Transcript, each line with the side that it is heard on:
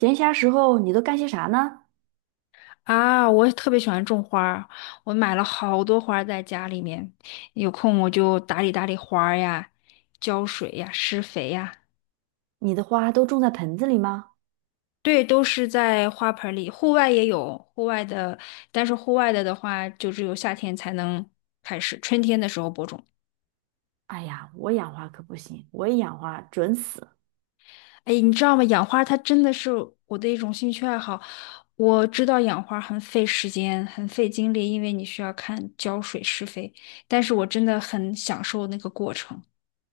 right: 闲暇时候你都干些啥呢？
left: 啊，我也特别喜欢种花儿，我买了好多花儿在家里面，有空我就打理打理花儿呀，浇水呀，施肥呀，
right: 你的花都种在盆子里吗？
left: 对，都是在花盆里。户外也有户外的，但是户外的话，就只有夏天才能开始，春天的时候播种。
right: 哎呀，我养花可不行，我一养花准死。
left: 哎，你知道吗？养花它真的是我的一种兴趣爱好。我知道养花很费时间，很费精力，因为你需要看浇水、施肥，但是我真的很享受那个过程。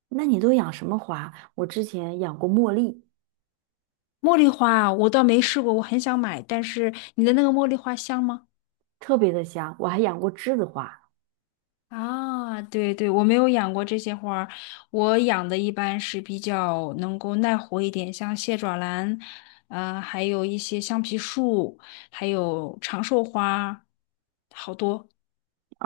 right: 那你都养什么花？我之前养过茉莉，
left: 茉莉花，我倒没试过，我很想买，但是你的那个茉莉花香吗？
right: 特别的香，我还养过栀子花。
left: 啊，对对，我没有养过这些花儿，我养的一般是比较能够耐活一点，像蟹爪兰，还有一些橡皮树，还有长寿花，好多。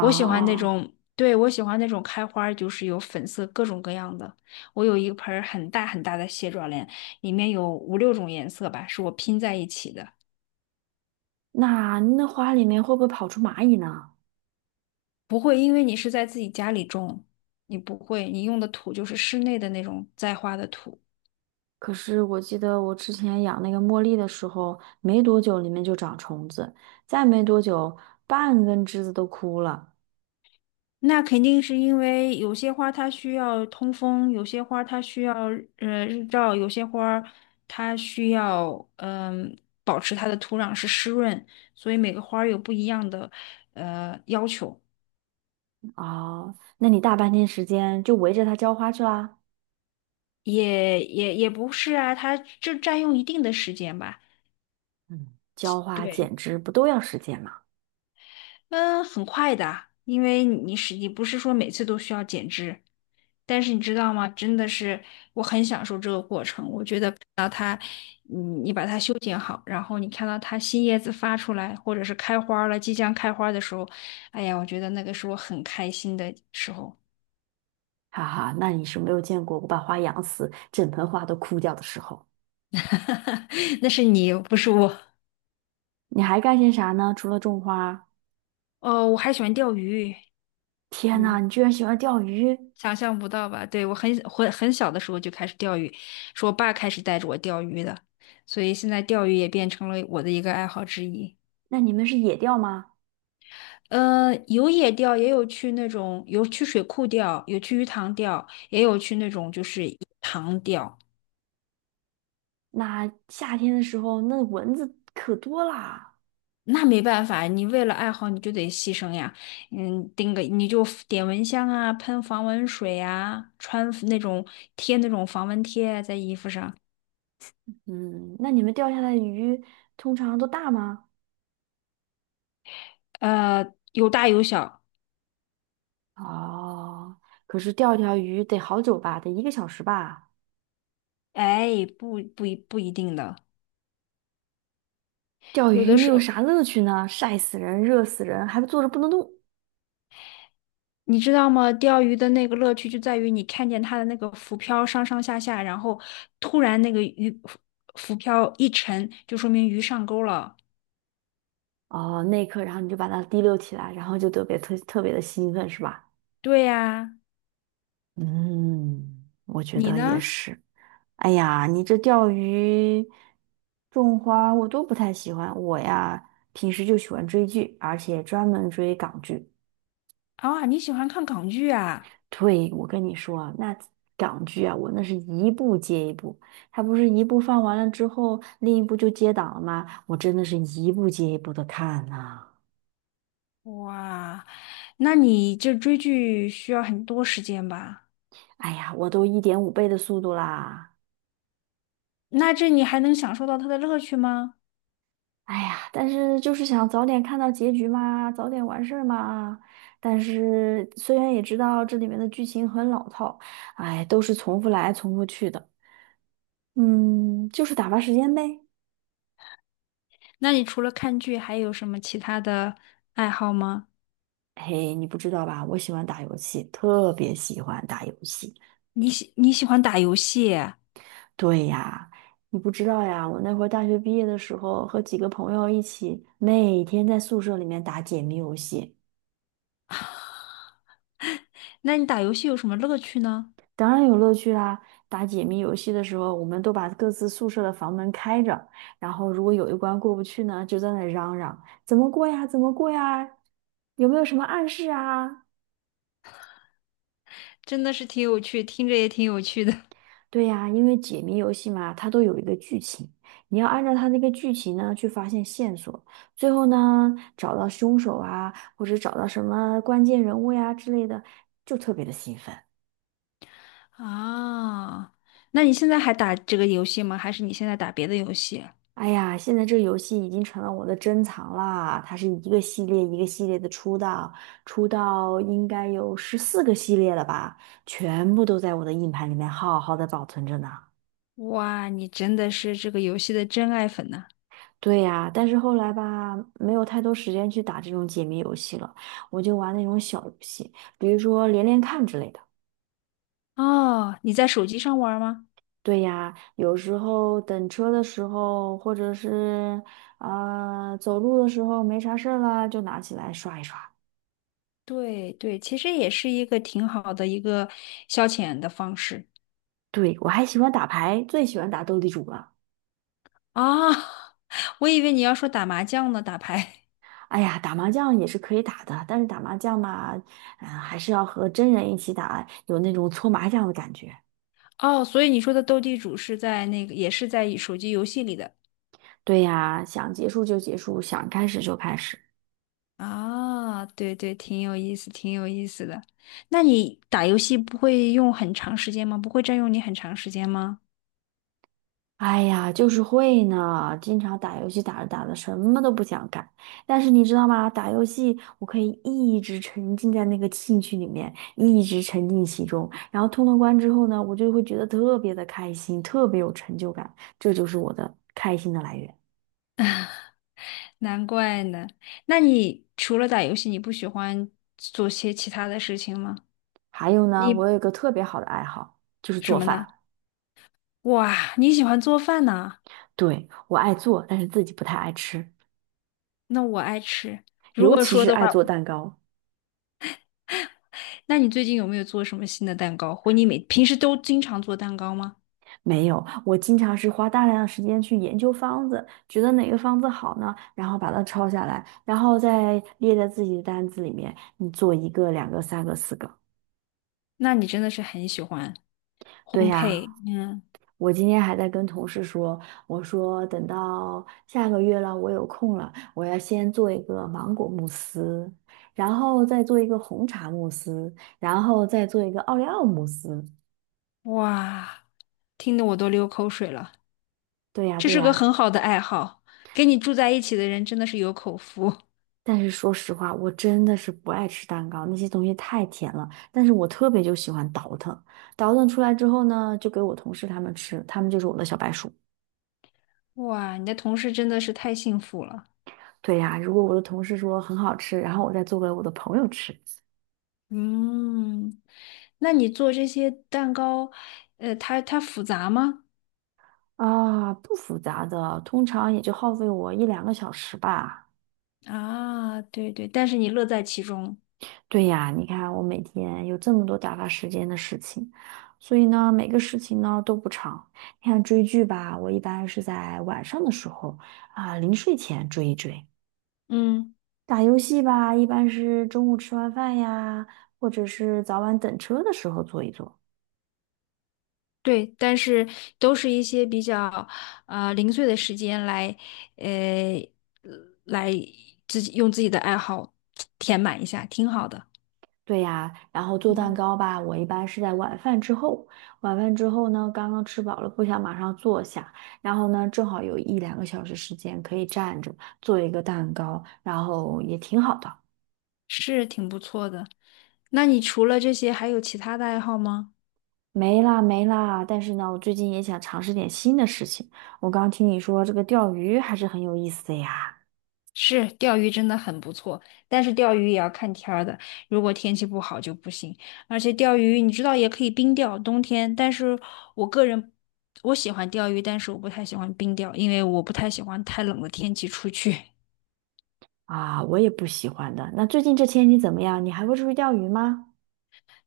left: 我喜欢那种，对，我喜欢那种开花儿就是有粉色各种各样的。我有一盆儿很大很大的蟹爪兰，里面有五六种颜色吧，是我拼在一起的。
right: 那花里面会不会跑出蚂蚁呢？
left: 不会，因为你是在自己家里种，你不会，你用的土就是室内的那种栽花的土。
right: 可是我记得我之前养那个茉莉的时候，没多久里面就长虫子，再没多久半根栀子都枯了。
left: 那肯定是因为有些花它需要通风，有些花它需要日照，有些花儿它需要保持它的土壤是湿润，所以每个花儿有不一样的要求，
right: 哦，那你大半天时间就围着它浇花去啦？
left: 也不是啊，它就占用一定的时间吧。
right: 嗯，浇花
left: 对。
right: 剪枝不都要时间吗？
left: 嗯，很快的，因为你不是说每次都需要剪枝，但是你知道吗？真的是我很享受这个过程。我觉得看到它，你把它修剪好，然后你看到它新叶子发出来，或者是开花儿了，即将开花儿的时候，哎呀，我觉得那个是我很开心的时候。
right: 哈哈，那你是没有见过我把花养死，整盆花都枯掉的时候。
left: 那是你，不是我。
right: 你还干些啥呢？除了种花，
left: 哦，我还喜欢钓鱼。
right: 天呐，
left: 嗯。
right: 你居然喜欢钓鱼？
left: 想象不到吧？对，我很小的时候就开始钓鱼，是我爸开始带着我钓鱼的，所以现在钓鱼也变成了我的一个爱好之一。
right: 那你们是野钓吗？
left: 有野钓，也有去那种水库钓，有去鱼塘钓，也有去那种就是塘钓。
right: 那夏天的时候，那蚊子可多啦。
left: 那没办法，你为了爱好你就得牺牲呀。嗯，钉个你就点蚊香啊，喷防蚊水啊，穿那种贴那种防蚊贴在衣服上。
right: 嗯，那你们钓下来的鱼通常都大吗？
left: 呃，有大有小，
right: 哦，可是钓一条鱼得好久吧，得一个小时吧。
left: 哎，不不一不一定的，
right: 钓
left: 有
right: 鱼
left: 的
right: 你
left: 时
right: 有
left: 候
right: 啥乐趣呢？晒死人，热死人，还不坐着不能动。
left: 你知道吗？钓鱼的那个乐趣就在于你看见它的那个浮漂上上下下，然后突然那个浮漂一沉，就说明鱼上钩了。
right: 哦，那一刻，然后你就把它提溜起来，然后就特别别的兴奋，是吧？
left: 对呀，
right: 嗯，我觉
left: 你
right: 得也
left: 呢？
right: 是。哎呀，你这钓鱼、种花我都不太喜欢。我呀，平时就喜欢追剧，而且专门追港剧。
left: 啊，你喜欢看港剧啊？
right: 对，我跟你说啊，那港剧啊，我那是一部接一部，它不是一部放完了之后，另一部就接档了吗？我真的是一部接一部的看呐、
left: 哇，那你这追剧需要很多时间吧？
right: 哎呀，我都1.5倍的速度啦。
left: 那这你还能享受到它的乐趣吗？
right: 哎呀，但是就是想早点看到结局嘛，早点完事儿嘛。但是虽然也知道这里面的剧情很老套，哎，都是重复来重复去的。嗯，就是打发时间呗。
left: 那你除了看剧，还有什么其他的爱好吗？
right: 嘿，你不知道吧？我喜欢打游戏，特别喜欢打游戏。
left: 你喜欢打游戏？
right: 对呀，你不知道呀，我那会儿大学毕业的时候，和几个朋友一起，每天在宿舍里面打解谜游戏。
left: 那你打游戏有什么乐趣呢？
right: 当然有乐趣啦！打解谜游戏的时候，我们都把各自宿舍的房门开着，然后如果有一关过不去呢，就在那嚷嚷：“怎么过呀？怎么过呀？有没有什么暗示啊？”
left: 真的是挺有趣，听着也挺有趣的。
right: 对呀，因为解谜游戏嘛，它都有一个剧情，你要按照它那个剧情呢去发现线索，最后呢找到凶手啊，或者找到什么关键人物呀之类的，就特别的兴奋。
left: 啊，那你现在还打这个游戏吗？还是你现在打别的游戏？
right: 哎呀，现在这游戏已经成了我的珍藏啦！它是一个系列一个系列的出到，出到应该有14个系列了吧，全部都在我的硬盘里面好好的保存着呢。
left: 哇，你真的是这个游戏的真爱粉呐！
right: 对呀，但是后来吧，没有太多时间去打这种解谜游戏了，我就玩那种小游戏，比如说连连看之类的。
left: 哦，你在手机上玩吗？
right: 对呀，有时候等车的时候，或者是走路的时候没啥事儿啦，就拿起来刷一刷。
left: 对对，其实也是一个挺好的一个消遣的方式。
right: 对，我还喜欢打牌，最喜欢打斗地主了。
left: 啊，我以为你要说打麻将呢，打牌。
right: 哎呀，打麻将也是可以打的，但是打麻将嘛，还是要和真人一起打，有那种搓麻将的感觉。
left: 哦，所以你说的斗地主是在那个，也是在手机游戏里的。
right: 对呀，想结束就结束，想开始就开始。
left: 啊，对对，挺有意思，挺有意思的。那你打游戏不会用很长时间吗？不会占用你很长时间吗？
right: 哎呀，就是会呢，经常打游戏打着打着什么都不想干。但是你知道吗？打游戏我可以一直沉浸在那个兴趣里面，一直沉浸其中。然后通了关之后呢，我就会觉得特别的开心，特别有成就感，这就是我的开心的来源。
left: 难怪呢。那你除了打游戏，你不喜欢做些其他的事情吗？
right: 还有呢，我
left: 你
right: 有一个特别好的爱好，就是
left: 什
right: 做
left: 么呢？
right: 饭。
left: 哇，你喜欢做饭呢？
right: 对，我爱做，但是自己不太爱吃，
left: 那我爱吃。如
right: 尤
left: 果
right: 其
left: 说
right: 是
left: 的
right: 爱
left: 话，
right: 做蛋糕。
left: 那你最近有没有做什么新的蛋糕？或你每平时都经常做蛋糕吗？
right: 没有，我经常是花大量的时间去研究方子，觉得哪个方子好呢，然后把它抄下来，然后再列在自己的单子里面，你做一个、两个、三个、四个。
left: 那你真的是很喜欢
right: 对
left: 烘焙。
right: 呀，
left: 嗯，
right: 我今天还在跟同事说，我说等到下个月了，我有空了，我要先做一个芒果慕斯，然后再做一个红茶慕斯，然后再做一个奥利奥慕斯。
left: 哇，听得我都流口水了。
right: 对呀，
left: 这
right: 对
left: 是个
right: 呀。
left: 很好的爱好，跟你住在一起的人真的是有口福。
right: 但是说实话，我真的是不爱吃蛋糕，那些东西太甜了。但是我特别就喜欢倒腾，倒腾出来之后呢，就给我同事他们吃，他们就是我的小白鼠。
left: 哇，你的同事真的是太幸福了。
right: 对呀，如果我的同事说很好吃，然后我再做给我的朋友吃，
left: 嗯，那你做这些蛋糕，它复杂吗？
right: 啊，不复杂的，通常也就耗费我一两个小时吧。
left: 啊，对对，但是你乐在其中。
right: 对呀，你看我每天有这么多打发时间的事情，所以呢，每个事情呢都不长。你看追剧吧，我一般是在晚上的时候啊，临睡前追一追。
left: 嗯，
right: 打游戏吧，一般是中午吃完饭呀，或者是早晚等车的时候做一做。
left: 对，但是都是一些比较啊、零碎的时间来，呃，来自己用自己的爱好填满一下，挺好的。
right: 对呀，然后做蛋
left: 嗯，
right: 糕吧，我一般是在晚饭之后。晚饭之后呢，刚刚吃饱了，不想马上坐下，然后呢，正好有一两个小时时间可以站着做一个蛋糕，然后也挺好的。
left: 是挺不错的。那你除了这些，还有其他的爱好吗？
right: 没啦没啦，但是呢，我最近也想尝试点新的事情。我刚听你说这个钓鱼还是很有意思的呀。
left: 是，钓鱼真的很不错，但是钓鱼也要看天儿的，如果天气不好就不行。而且钓鱼，你知道也可以冰钓，冬天。但是我个人，我喜欢钓鱼，但是我不太喜欢冰钓，因为我不太喜欢太冷的天气出去。
right: 啊，我也不喜欢的。那最近这天气怎么样？你还会出去钓鱼吗？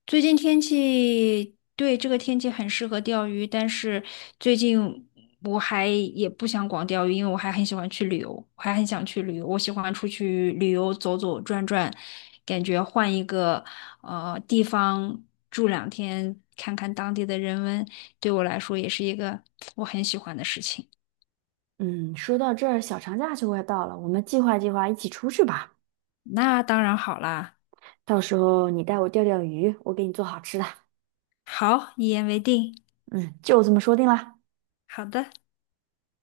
left: 最近天气，对，这个天气很适合钓鱼，但是最近我还也不想光钓鱼，因为我还很喜欢去旅游，我还很想去旅游，我喜欢出去旅游走走转转，感觉换一个地方住两天，看看当地的人文，对我来说也是一个我很喜欢的事情。
right: 嗯，说到这儿，小长假就快到了，我们计划计划一起出去吧。
left: 那当然好啦，
right: 到时候你带我钓钓鱼，我给你做好吃的。
left: 好，一言为定，
right: 嗯，就这么说定了。
left: 好的。